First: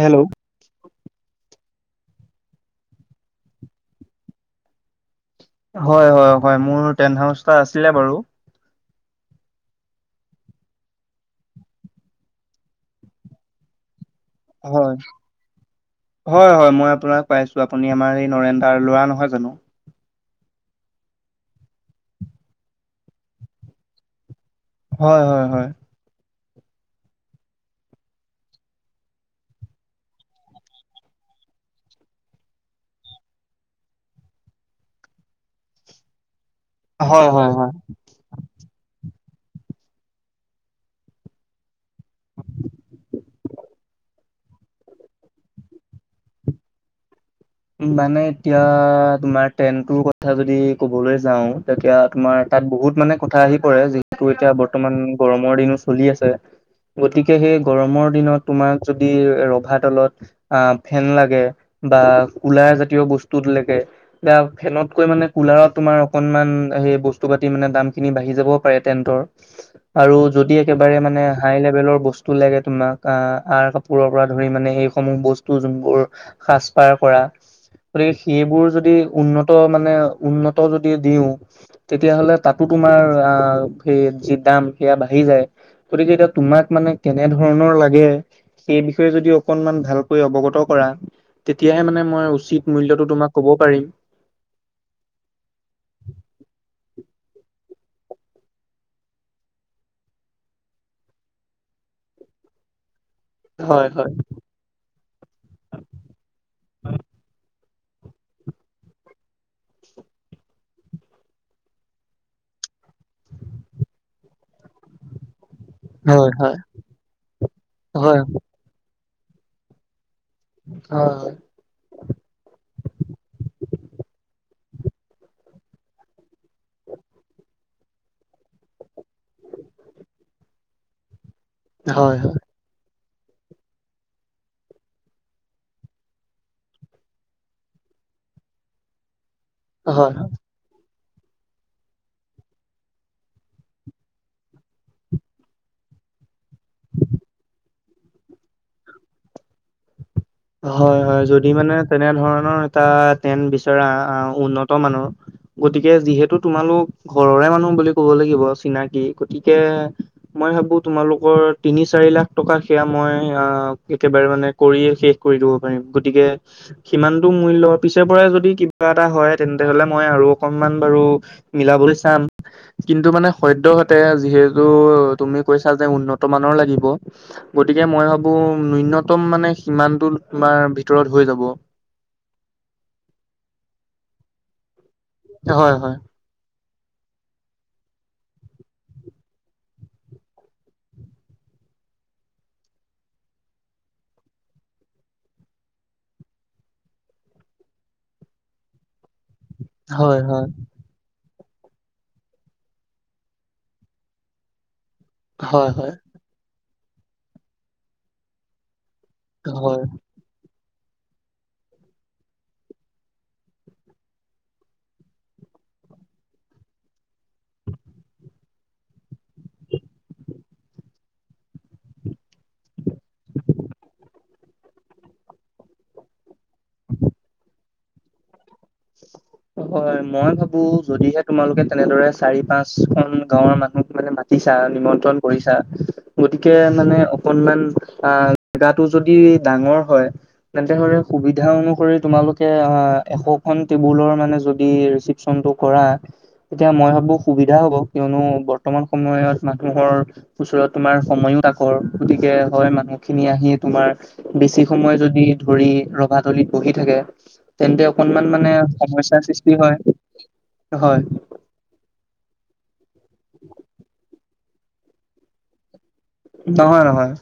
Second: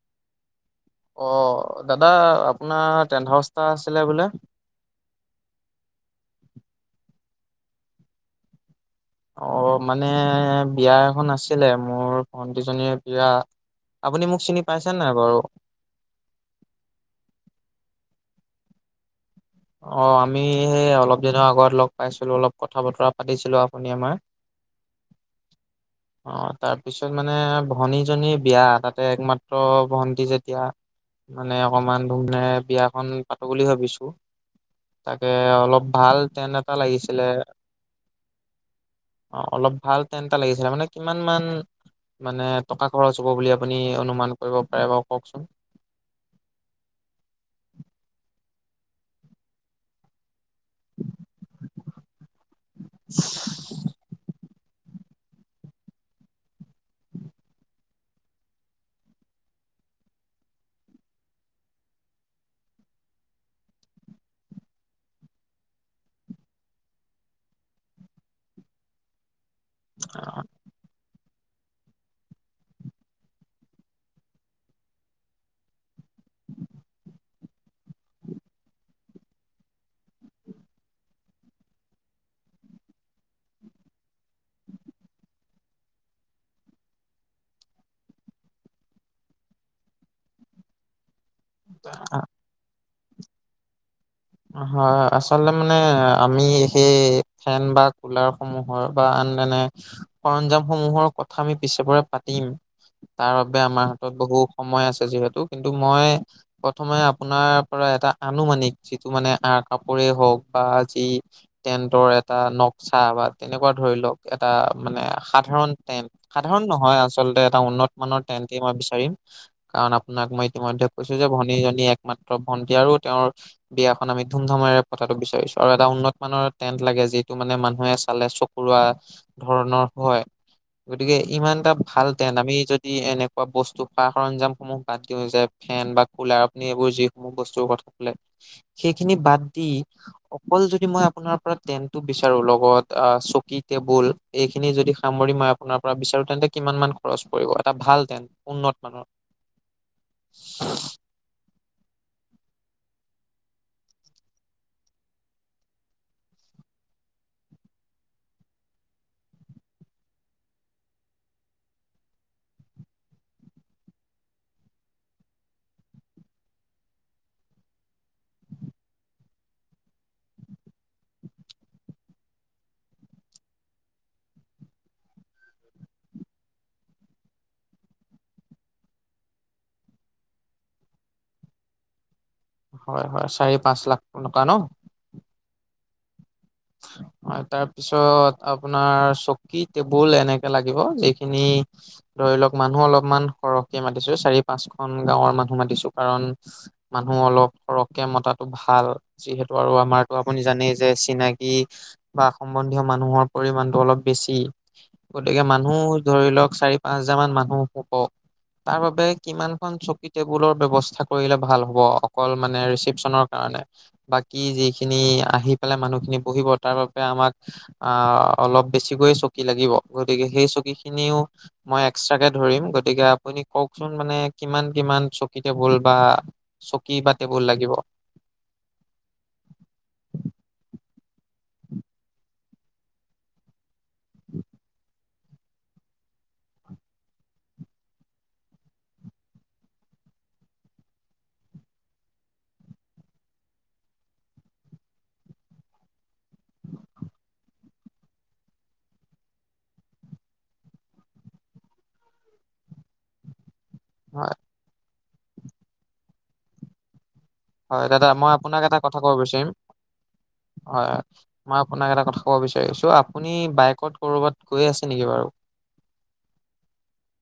Hello! অ', দাদা আপোনাৰ টেন্ট হাউচ এটা আছিলে বোলে? হয়, হয়, হয়, মোৰ টেণ্ট হাউচ এটা আছিলে বাৰু। অ', মানে বিয়া এখন আছিলে, মোৰ ভণ্টিজনীৰ বিয়া। আপুনি মোক চিনি পাইছে হয়। নাই বাৰু হয়, হয়, মই আপোনাক পাইছো। আপুনি আমাৰ এই নৰেন দাৰ ল'ৰা নহয় জানো? অ', আমি সেই অলপ দিনৰ আগত লগ পাইছিলো, অলপ কথা বতৰা পাতিছিলো আপুনি আমাৰ হয়, হয়, হয়। অ', তাৰ পিছত মানে ভনী জনীৰ বিয়া, তাতে একমাত্ৰ ভণ্টি যেতিয়া মানে অকমান ধুম ধামৰে বিয়াখন পাতো বুলি ভাবিছো। তাকে অলপ ভাল টেণ্ট এটা লাগিছিলে। হয় হয় হয়। [inaudible] অ', অলপ ভাল টেণ্ট এটা লাগিছিলে মানে কিমান মান মানে টকা খৰচ হ'ব বুলি আপুনি অনুমান কৰিব পাৰে বাৰু কওঁকচোন। মানে এতিয়া তোমাৰ টেণ্টটোৰ কথ কথা যদি ক'বলৈ যাওঁ তেতিয়া তোমাৰ তাত বহুত মানে কথা আহি পৰে যিহেতু এতিয়া ব ৰ্তমান গৰমৰ দিনো চলি আছে। গতিকে সেই গৰমৰ দিনত তোমাক যদি ৰভা তলত অ', ফেন লাগে বা কুলাৰ জাতীয় বস্তু দিলেগে। বা ফেনতকৈ মানে কুলাৰত তোমাৰ অকণমান সেই বস্তু পাতি মানে দামখিনি বাঢ়ি যাবও পাৰে টেণ্টৰ। আৰু যদি একেবাৰে মানে হাই লেভেলৰ বস্তু লাগে তোমাক আ আৰ কাপোৰৰ পৰা ধৰি মানে এইসমূহ বস্তু যোনবোৰ সাজ পাৰ কৰা। গতিকে সেইবোৰ যদি উন্নত মানে উন্নত যদি দিওঁ। তেতিয়াহ'তে তাতো তোমাৰ অ', সেই যি দাম সেয়া বাঢ়ি যায়। গতিকে এতিয়া তোমাক মানে কেনে ধৰণৰ লাগে? সেই বিষয়ে যদি অকণমান ভালকৈ অৱগত কৰা। তেতিয়াহে মানে মই উচিত মূল্যটো তোমাক ক'ব পাৰিম। হয়, আচলতে মানে আমি সেই ফেন বা কুলাৰসমুহ অ', বা আন এনে সৰঞ্জামসমূহৰ কথা আমি পিছে পৰে পাতিম। তাৰ বাবে আমাৰ হয় হয় হাতত বহু সময় আছে যিহেতু কিন্তু মই প্ৰথমে আপোনাৰ পৰা এটা আনুমানিক যিটো মানে আৰ কাপোৰে হওঁক বা যি টেণ্টৰ এটা নক্সা বা তেনেকুৱা ধৰি লওঁক এটা মানে সাধাৰণ টেণ্ট হয় হয় সাধাৰণ নহয় আচলতে এটা উন্নত হয় মানৰ টেণ্টেই মই বিচাৰিম কাৰণ আপোনাক মই ইতিমধ্যে হয় কৈছো যে ভনীজনী একমাত্ৰ ভণ্টী আৰু তেওঁৰ বিয়াখন আমি ধুম ধামেৰে পতাটো বিচাৰিছো আৰু এটা উন্নত মানৰ টেণ্ট লাগে যিটো মানে মানুহে চালে চ কৰুৱা ধৰণৰ হয় গতিকে ইমান এটা ভাল হয় হয় টেণ্ট আমি যদি দি এনেকুৱা বস্তু সা সাৰঞ্জামসমূহ বাদ দিয়া যায়, ফেন বা কুলাৰপনি এইবোৰ যিসমূহ বস্তুৰ কথ সেইখিনি বাদ দি হয় হয় অকল যদি মই আপোনাৰ পৰা টেন্টটো বিচাৰোঁ, লগত অ', চকী টেবুল এইখিনি যদি সামৰি মই আপোনাৰ পৰা বিচাৰো তেন্তে কিমান মান খৰচ পৰিব? এটা ভাল টেণ্ট উন্নত মানৰ। [inaudible] হয়, হয়, যদি মানে তেনে ধৰণৰ এটা টেন্ট বিচৰা উন্নত মানৰ। গতিকে যিহেতু তোমালোক ঘৰৰে মানুহ বুলি ক'ব লাগিব চিনাকি গতিকে মই ভাবো তোমালোকৰ তিনি চাৰি লাখ টকা সেয়া মই অ', একেবাৰে মানে কৰিয়ে শেষ কৰি দিব পাৰিম গতিকে সিমানটো মূল্য পিছেৰ পৰাই যদি কিবা এটা হয় তেন্তে হ'লে মই আৰু অকণমান বাৰু মিলাবলৈ চাম। কিন্তু মানে সদ্যহতে যিহেতু তুমি কৈছা যে উন্নত মানৰ লাগিব। গতিকে মই ভাবো ন্যূনতম মানে সিমানটো তোমাৰ ভিতৰত হৈ যাব। হয়, হয়, চাৰি পাঁচ লাখ টকা ন'। হয়, হয়। [inaudible] অ', তাৰপিছত আপোনাৰ চকী টেবুল এনেকে লাগিব যিখিনি ধৰি লওক মানুহ অলপমান সৰহকে মাতিছোঁ, এ, চাৰি, পাঁচখন গাঁৱৰ মানুহ মাতিছোঁ কাৰণ মানুহ অলপ সৰহকে মতাটো ভাল, যিহেতু আৰু আমাৰতো হয় আপুনি হয় জানেই যে চিনাকি ই বা সম্বন্ধীয় মানুহৰ পৰিমমানটো অলপ বেছি। গতিকে হয় মানুহ হয় ধৰি লওক, চাৰি, পাঁচ হাজাৰ মান মানুহ হ'ব, তাৰ বাবে কিমানখন হয়। চকী টেবুলৰ ব্যৱস্থা কৰিলে ভাল হ'ব অকল মানে ৰিচিপ্যনৰ কাৰণে? বাকী যিখিনি আহি পেলাই মানুহখিনি বহিব, তাৰ বাবে আমাক আ' অলপ বেছিকৈয়ে চকী লাগিব, গতিকে সেই চকী খিনিও মই এক্সট্ৰাকে ধৰিম। গতিকে আপুনি কওকচোন মানে কিমান কিমান চকী টেবুল বা চকী বা টেবুল লাগিব। [unintelligible] হয় মই ভাবোঁ, যদিহে তোমালোকে তেনেদৰে চাৰি পাঁচ খন গাঁৱৰ মানুহক মানে মাতি তিচা নিমন্ত্ৰণ কৰিছা। গতিকে মানে অকনমান আ' জেগাটো যদি ডাঙৰ হয় তেন্তে হ'লে সুবিধা অনুসৰি তোমালোকে, আ, এশ খন টেবুলৰ মানে যদি ৰিচিপচন টো কৰা। এতিয়া মই ভাবোঁ সুবিধা হ'ব, কিয়নো বৰ্তমান সময়ত মানুহৰ ওচৰত তোমাৰ সময়ো তাকৰ। গতিকে, হয় মানুহ খিনি আহি তোমাৰ হয় বেছি সময় যদি ধৰি ৰভা তলিত বহি থাকে তেন্তে হয়, দাদা অকনমান মই মানে আপোনাক এটা কথা ক'ব সমস্যাৰ বিচাৰিম, সৃষ্টি হয় হয়, হয় মই আপোনাক এটা কথা ক'ব বিচাৰিছোঁ আছোঁ, আপুনি বাইকত ক'ৰবাত গৈ আছে নেকি বাৰু? নহয়, নহয়।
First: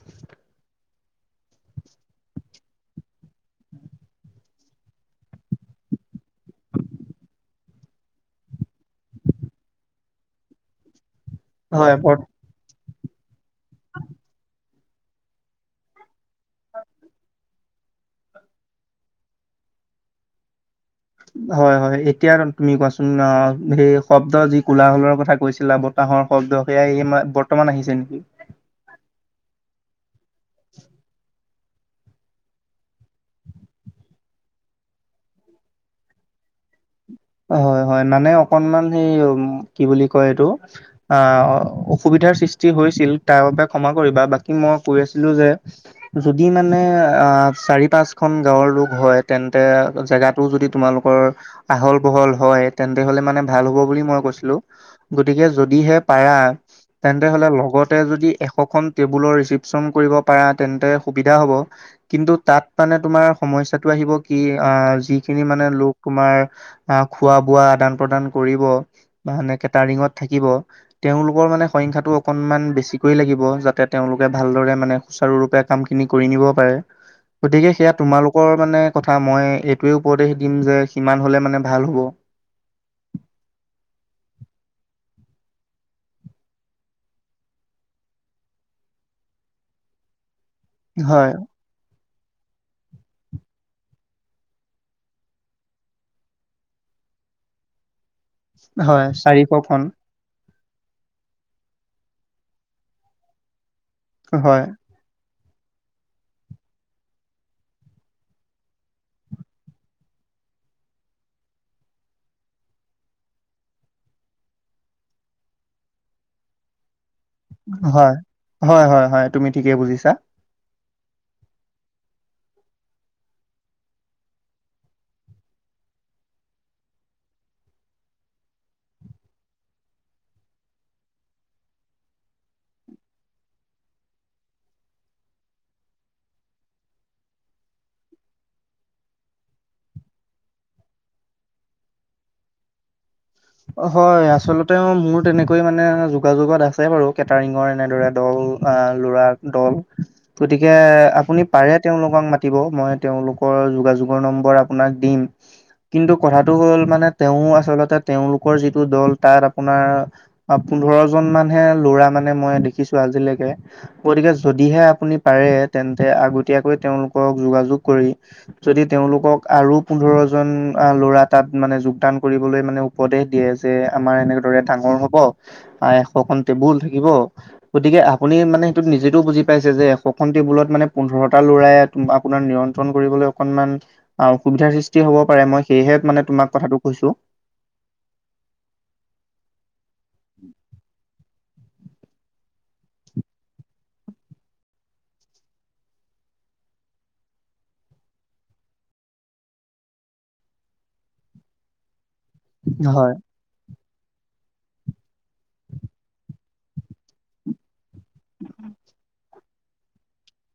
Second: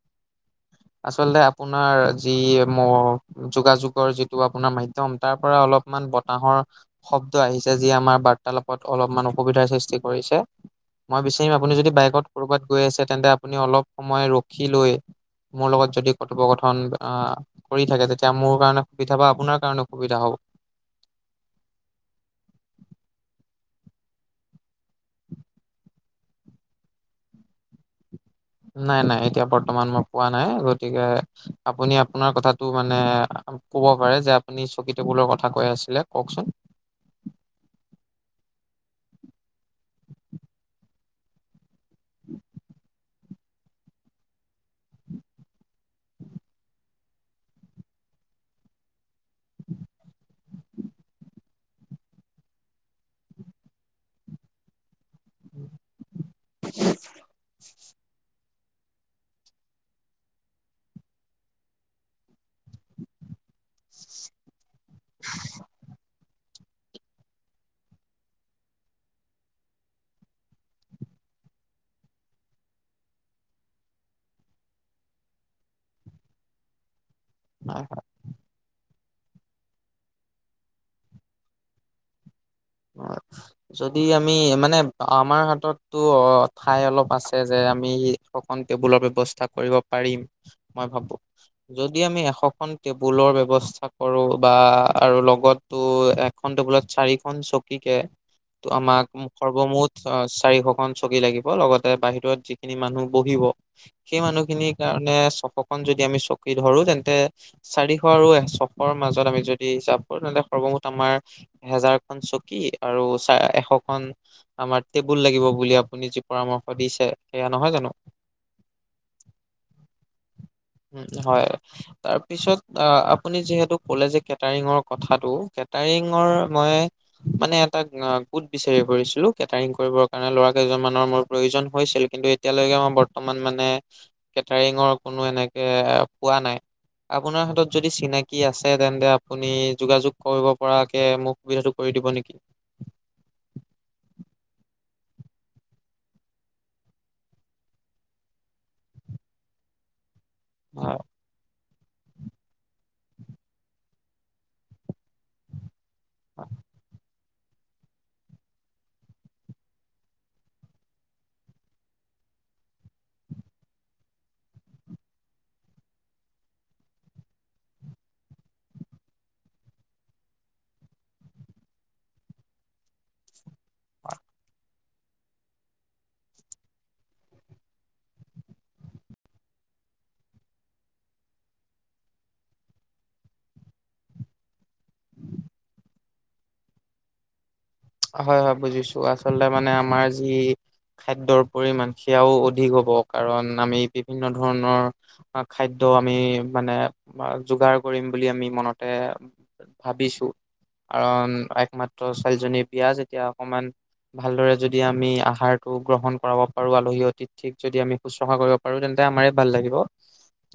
আচলতে আপোনাৰ যি মোৰ যোগাযোগৰ যিটো আপোনাৰ মাধ্য ম তাৰ পৰা অলপমান বতাহৰ শব্দ আহিছে। যি আমাৰ বাৰ্তালাপত অলপমান অসুবিধাৰ সৃষ্টি কৰিছে। মই বিচাৰিম আপুনি যদি হয় বৰ বাইকত ক'ৰবাত গৈ আছে, তেন্তে আপুনি অলপ সময় ৰখি লৈ মোৰ লগত যদি কথোপকথন আহ, কৰি থাকে। তেতিয়া মোৰ কাৰণে সুবিধা বা আপোনাৰ কাৰণে সুবিধা হ'ব। হয়, হয় এতিয়া তুমি কোৱাছোন অ' সেই শব্দ যি কোলাহলৰ কথা কৈছিলা ব তাঁহৰ শব্দ সেয়া এই বৰ্তমান আহিছে নেকি? নাই, নাই এতিয়া বৰ্তমান মই পোৱা নাই। গতিকে আপুনি আপোনাৰ কথাটো মানে ক'ব পাৰে যে, আপুনি চকী-টেবুলৰ কথা কৈ আছিলে কওকচোন। হয়, হয় মানে অকনমান হেই কি বুলি কয় এইটো আ অসুবিধাৰ সৃষ্টি হৈছিল, তাৰ বাবে ক্ষমা কৰিবা। বাকী মই কৈ আছিলো যে যদি মানে অ' চাৰি পাঁচ খন গাঁৱৰ লোক হয় তেন্তে জেগাত টো যদি তোমালোকৰ আহল বহল হয়, তেন্তে হ'লে মানে, ভাল হ'ব বুলি মই কৈছিলো। গতিকে যদিহে পাৰা, তেন্তে হ'লে লগতে যদি এশখন টেবুলৰ ৰিচিপচন কৰিব পাৰা তেন্তে সুবিধা হ'ব। কিন্তু তাত মানে তোমাৰ সমস্যাটো আহিব কি আ, যিখিনি মানে লোক তোমাৰ আ, খোৱা-বোৱা আদান-প্ৰদান কৰিব বা এনে কেটাৰিঙত থাকিব তেওঁলোকৰ মানে সংখ্যাটো অকণমান বেছিকৈ লাগিব, যাতে তেওঁলোকে ভালদৰে মানে সুচাৰু ৰূপে কামখিনি কৰি নিব পাৰে। গতিকে হয়, সেয়া তোমালোকৰ মানে কথা, মই এইটোৱে উপদেশ দিম যে, সিমান হ'লে মানে ভাল হ'ব। অ' যদি আমি মানে আমাৰ হাততো অ ঠাই অলপ আছে যে আমি শ খন টেবুলৰ ব্যৱস্থা কৰিব পাৰিম মই ভাবো। হয় যদি আমি এশখন টেবুলৰ ব্যৱস্থা কৰো বা আৰু লগত তো এখন টেবুলত চাৰিখন চকী কে ত আমাক হয় চাৰিশখন সৰ্বমুঠ অ চাৰিশখন চকী লাগিব লগতে বাহিৰত যিখিনি মানুহ বহিব সেই হয় মানুহখিনিক কাৰণে ছশখন যদি আমি চকি ধৰো তেন্তে চাৰিশ আৰু এ ছশৰ মাজত আমি যদি হিচাপ কৰো তেন্তে সৰ্বমুঠ আমাৰ এহেজাৰখন চক কি আৰু চা এশখন আমাৰ টেবুল লাগিব বুলি আপুনি যি পৰামৰ্শ দিছে। সেয়া নহয় জানো হয় হয় হয় হয়, তুমি ঠিকেই বুজিছা। উম হয়। তাৰ পিছত আ আপুনি যিহেতু ক'লে যে কেটাৰিঙৰ কথাটো কেটাৰিঙৰ মই মানে এটা আ গোট বিচাৰি ফুৰিছিলো, কেটাৰিং কৰিবৰ কাৰণে ল'ৰা কেইজন মানৰ মোৰ প্ৰয়োজন হৈছিল কিন্তু এত তিয়ালৈকে মই বৰ্তমান মানে কেটাৰিঙৰ কোনো এনেকে পোৱা নাই। আপোনাৰ হাতত যদি চিনাকি আছে তেন্তে আপুনি যোগাযোগ কৰিব পৰাকে মোৰ সুবিধাটো কৰি দিব নেকি? অ হয়, আচলতে মোৰ তেনেকৈ মানে যোগাযোগত আছে বাৰু কেটাৰিঙৰ এনেদৰে দল আ ল'ৰাৰ দল। গতিকে আপুনি পাৰে তেওঁলোকক মাতিব মই তেওঁলোকৰ যোগাযোগৰ নম্বৰ আপোনাক দিম। কিন্তু কথাটো হ'ল মানে তেওঁ আচলতে তেওঁলোকৰ যিটো দল তাত আপোনাৰ অ পোন্ধৰ জন মানহে ল'ৰা মানে মই দেখিছো আজিলেকে। গতিকে যদিহে আপুনি পাৰে তেন্তে আগতীয়াকৈ তেওঁলোকক যোগাযোগ কৰি যদি তেওঁলোকক আৰু পোন্ধৰ জন আ ল'ৰা তাত মানে যোগদান কৰিবলৈ মানে উপদেশ দিয়ে যে আমাৰ এনেদৰে ডাঙৰ হব আ এশখন টেবুল থাকিব গতিকে আপুনি মানে সেইটোত নিজেতও বুজি পাইছে যে এশখন টেবুলত মানে পোন্ধৰটা ল'ৰাই টো আপোনাৰ নিয়ন্ত্ৰণ কৰিবলৈ অকনমান আও অসুবিধাৰ সৃষ্টি হ'ব পাৰে মই সেয়ে মানে তোমাক কথাটো কৈছো। হয় হয় বুজিছো আচলতে মানে আমাৰ যি খাদ্যৰ পৰিমাণ সেয়াও অধিক হ'ব কাৰণ আমি বিভিন্ন ধৰণৰ আ খাদ্য আমি মানে আমাৰ যোগাৰ কৰিম বুলি আমি মনতে ভাবিছো। কাৰণ একমাত্ৰ ছোৱালীজনীৰ বিয়া হয়, যেতিয়া অকমান ভালদৰে যদি আমি আহাৰতো গ্ৰহণ কৰাব পাৰো আলহী অতিথিক যদি আমি শুশ্ৰূষা কৰিব পাৰো তেন্তে আমাৰে ভাল লাগিব।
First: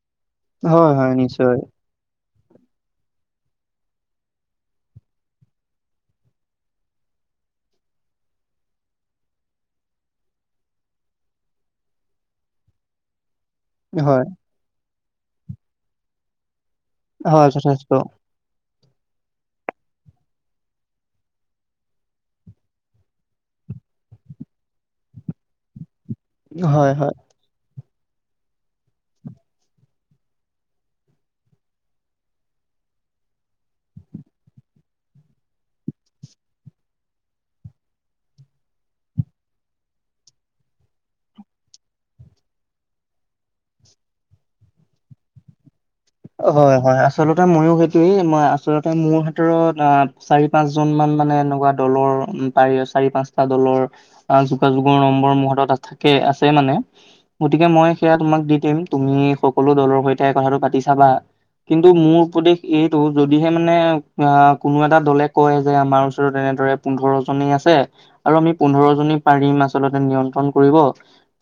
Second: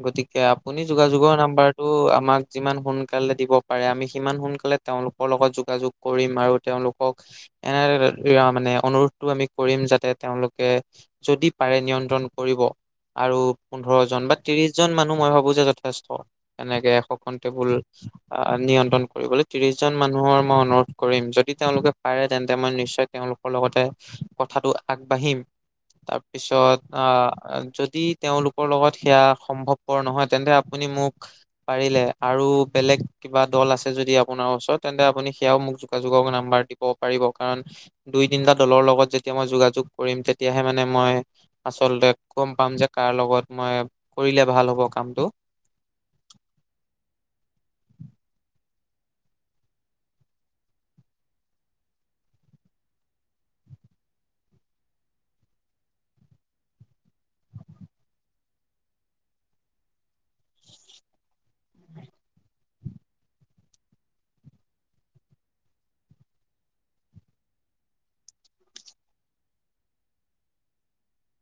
গতিকে আপুনি হয়, হয় যোগাযোগৰ নিশ্চয় নাম্বাৰ টো আমাক যিমান সোনকালে দিব পাৰে আমি সিমান সোনকালে তেওঁলোকৰ লগত যোগাযোগ কৰিম আৰু তেওঁলোক কক এনে [unintelligible] মানে অনুৰোধটো কৰিম যাতে তেওঁলোকে যদি পাৰে নিয়ন্ত্ৰণ কৰিব আৰু পোন্ধৰ হয়, জন বা ত্ৰিশ জন মানুহ মই ভাবো যে যথেষ্ট। এনেকে শকন হয় টেবুল যথেষ্ট নিয়ন্ত্ৰণ কৰিবলৈ ত্ৰিশ জন মানুহৰ মই অনুৰোধ কৰিম। যদি তেওঁলোকে পাৰে তেন্তে, মই নিশ্চয় তেওঁলোকৰ লগতে কথাটো আগবাঢ়িম। তাৰপিছত হয়, হয়। আ যদি তেওঁলোকৰ লগত সেয়া সম্ভৱপৰ নহয়, তেন্তে আপুনি মোক পাৰিলে আৰু বেলেগ কিবা দল আছে যদি আপোনাৰ ওচৰত, তেন্তে আপুনি সেয়াও মোক যোগাযোগক নাম্বাৰ দিব পাৰিব। কাৰণ দুই তিনিটা দলৰ লগত যেতিয়া মই যোগাযোগ কৰিম। তেতিয়াহে মানে মই আচলতে গম পাম যে, কাৰ লগত মই কৰিলে ভাল হ'ব কামটো। হয় হয় আচলতে, মইও সেইটোৱেই মই আচলতে মোৰ হাতৰ, আ চাৰি পাঁচ জন মান মানে, এনেকুৱা দলৰ পাৰি চাৰি পাঁচটা দলৰ আহ, যোগাযোগৰ নম্বৰ মনত থাকে আছে মানে। গতিকে, মই সেয়া তোমাক দি দিম। তুমি সকলো দলৰ সৈতে কথা চাবা, কিন্তু মোৰ উপদেশ এইটো যদিহে মানে অঁ কোনো এটা দলে কয় যে, আমাৰ ওচৰত এনেদৰে পোন্ধৰ জনেই আছে। আৰু আমি পোন্ধৰ জনী পাৰিম, আচলতে নিয়ন্ত্ৰণ কৰিব।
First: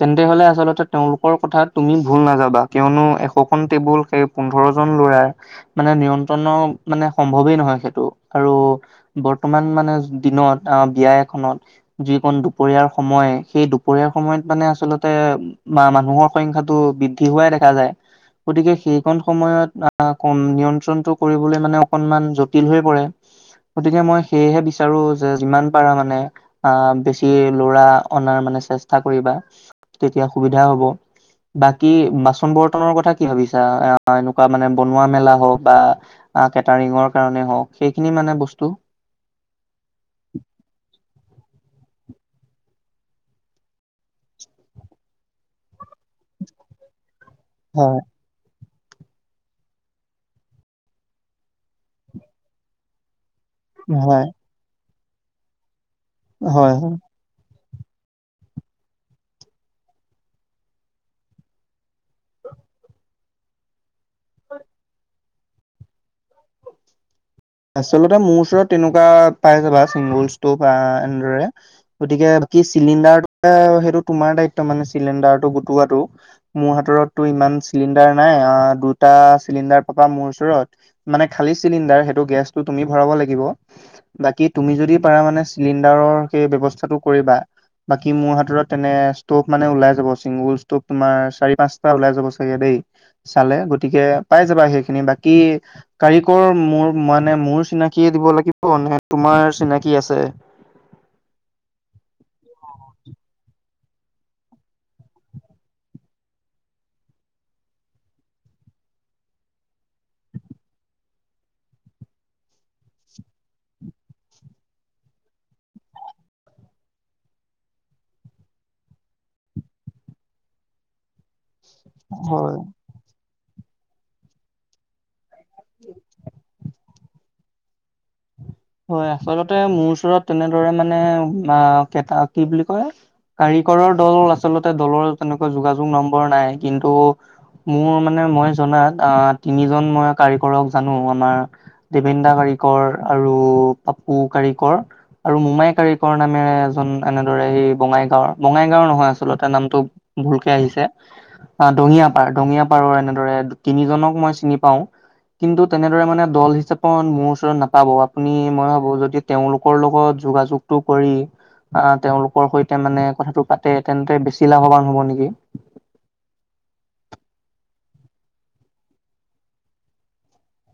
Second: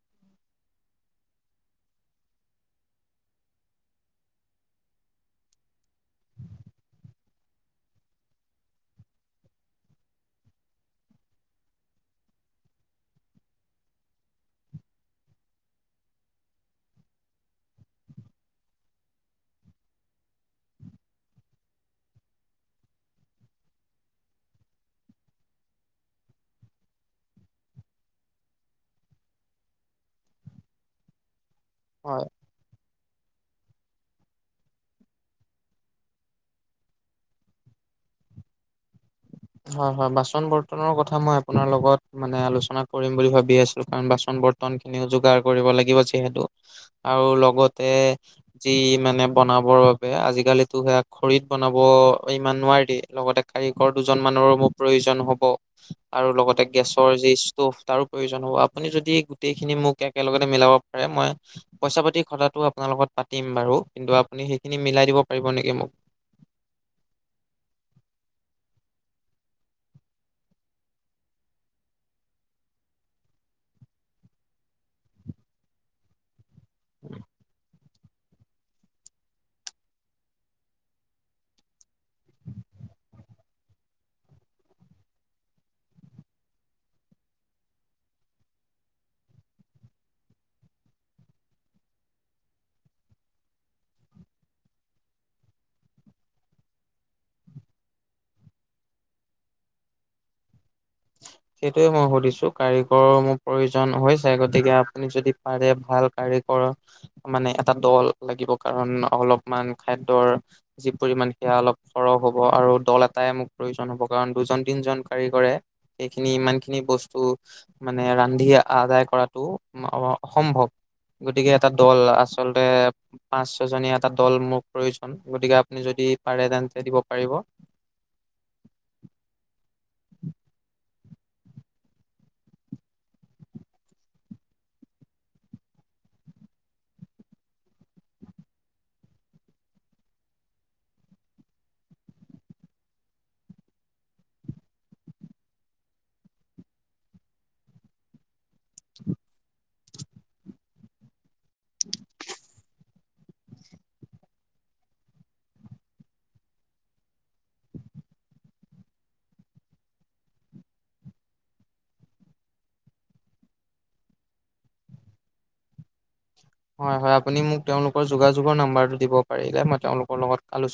তেন্তে হলে, আচলতে তেওঁলোকৰ কথা তুমি ভুল নাযাবা, কিয়নো এশখন টেবুল সেই পোন্ধৰ জন ল'ৰা মানে নিয়ন্ত্ৰণৰ মানে সম্ভৱেই নহয়, সেইটো আৰু বৰ্তমান মানে দিনত অঁহ বিয়া এখনত যি দুপৰীয়াৰ সময়, সেই দুপৰীয়াৰ সময়ত মানে আচলতে বা মানুহৰ সংখ্যাটো বৃদ্ধি হোৱাই দেখা যায়। গতিকে সেই কন সময়ত আঁহ কন নিয়ন্ত্ৰণটো কৰিবলৈ মানে অকনমান জটিল হৈ পৰে। গতিকে মই সেয়েহে বিচাৰো যে যিমান পাৰা মানে আঁহ, বেছি লৰা অনাৰ মানে চেষ্টা কৰিবা। তেতিয়া সুবিধা হব, বাকী হয় বাচন বৰ্তনৰ কথা কি ভাবিছা? এনেকুৱা মানে বনোৱা মেলা হওক বা কেটাৰিঙৰ কাৰণে হওক, সেইখিনি মানে বস্তু হয় হয়, বাচন বৰ্তনৰ কথা মই আপোনাৰ লগত মানে আলোচনা কৰিম বুলি ভাবি আছিলো। কাৰণ বাচন ব ৰ্তন খিনিও যোগাৰ কৰিব লাগিব। যিহেতু আৰু লগতে হয় যি মানে বনাবৰ বাবে আজিকালিটো, সেইয়া খৰিত বনাব ইমান নোৱাৰি, লগতে কাৰিকৰ দুজন হয় মানৰো মোৰ প্ৰয়োজন হ'ব, আৰু লগতে হয় হয় গেছৰ যি ষ্ট'ভ, তাৰো প্ৰয়োজন হ'ব। আপুনি যদি গোটেই খিনি মোক একেলগতে মিলাব পাৰে, মই পইচা পাতি কথাটো আপোনাৰ লগত পাতিম বাৰু। কিন্তু আপুনি সেইখিনি মিলাই দিব পাৰিব নেকি মোক? আচলতে মোৰ ওচৰত তেনেকুৱা পাই যাবা, চিংগল স্তক আঁ এনেদৰে গতিকে, বাকী চিলিণ্ডাৰ সেইটো তোমাৰ দায়িত্ব মানে চিলিণ্ডাৰটো গোটোৱাটো। মোৰ হাতৰটো ইমান চিলিণ্ডাৰ নাই। অঁ দুটা চিলিণ্ডাৰ পাবা মোৰ ওচৰত। মানে খালি চিলিণ্ডাৰ সেই টো গেছটো তুমি ভৰাব লাগিব। বাকী তুমি যদি পাৰা মানে, সেই ব্যৱস্থাটো কৰিবা। বাকী মোৰ হাতত তেনে ষ্টভ মানে ওলাই যাব। চিংগল ষ্টভ তোমাৰ চাৰি পাঁচটা ওলাই যাব, চাগে দেই। চালে গতিকে পাই যাবা সেইখিনি, বাকী কাৰিকৰ মোৰ মানে মোৰ চিনাকিয়ে দিব লাগিব নে, তোমাৰ চিনাকি আছে? সেইটোয়ে মই সুধিছো, কাৰিকৰৰ মোৰ প্ৰয়োজন হৈছে। গতিকে আপুনি যদি পাৰে ভাল কাৰিকৰ। মানে এটা দল লাগিব। কাৰণ অলপমান খাদ্যৰ যি পৰিমণ সেয়া অলপ সৰহ হ'ব। আৰু দল এটাই মোক প্ৰয়োজন হ'ব। কাৰণ দুজন তিনজন কাৰিকৰে এইখিনি ইমান খিনি বস্তু মানে, ৰান্ধি আদায় কৰাতটো অসম্ভৱ। গতিকে, এটা দল হয়। আচলতে পাঁচ ছ জনীয়া এটা দল মোক প্ৰয়োজন, গতিকে আপুনি যদি পাৰে তেন্তে দিব পাৰিব। হয় আচলতে মোৰ ওচৰত তেনেদৰে মানে কটা কি বুলি কয়, কাৰিকৰৰ দল আচলতে দলৰ তেনেকুৱা যোগাযোগ নম্বৰ নাই। কিন্তু মোৰ মানে মই জনাত অঁ তিনিজন মই কাৰিকৰক জানো, আমাৰ দিবেন দা কাৰিকৰ আৰু পাপু কাৰিকৰ। আৰু মোমাই কাৰিকৰ নামেৰে এজন এনেদৰে সি বঙাইগাঁওৰ। বঙাইগাঁও নহয় আচলতে, নামটো ভুলকে আহিছে। এ দঙিয়া পাৰ দঙিয়া পাৰৰ এনেদৰে তিনিজনক মই চিনি পাওঁ। কিন্তু তেনেদৰে মানে দল হিচাপত মোৰ ওচৰত নাপাব। মই ভাবো যদি তেওঁলোকৰ লগত যোগাযোগটো কৰি আহ তেওঁলোকৰ সৈতে মানে কথাটো পাতে তেন্তে বেছি লাভৱান হব নেকি। হয় হয় আপুনি মোক তেওঁলোকৰ যোগাযোগৰ নাম্বৰটো দিব পাৰিলে মই তেওঁলোকৰ লগত আলোছ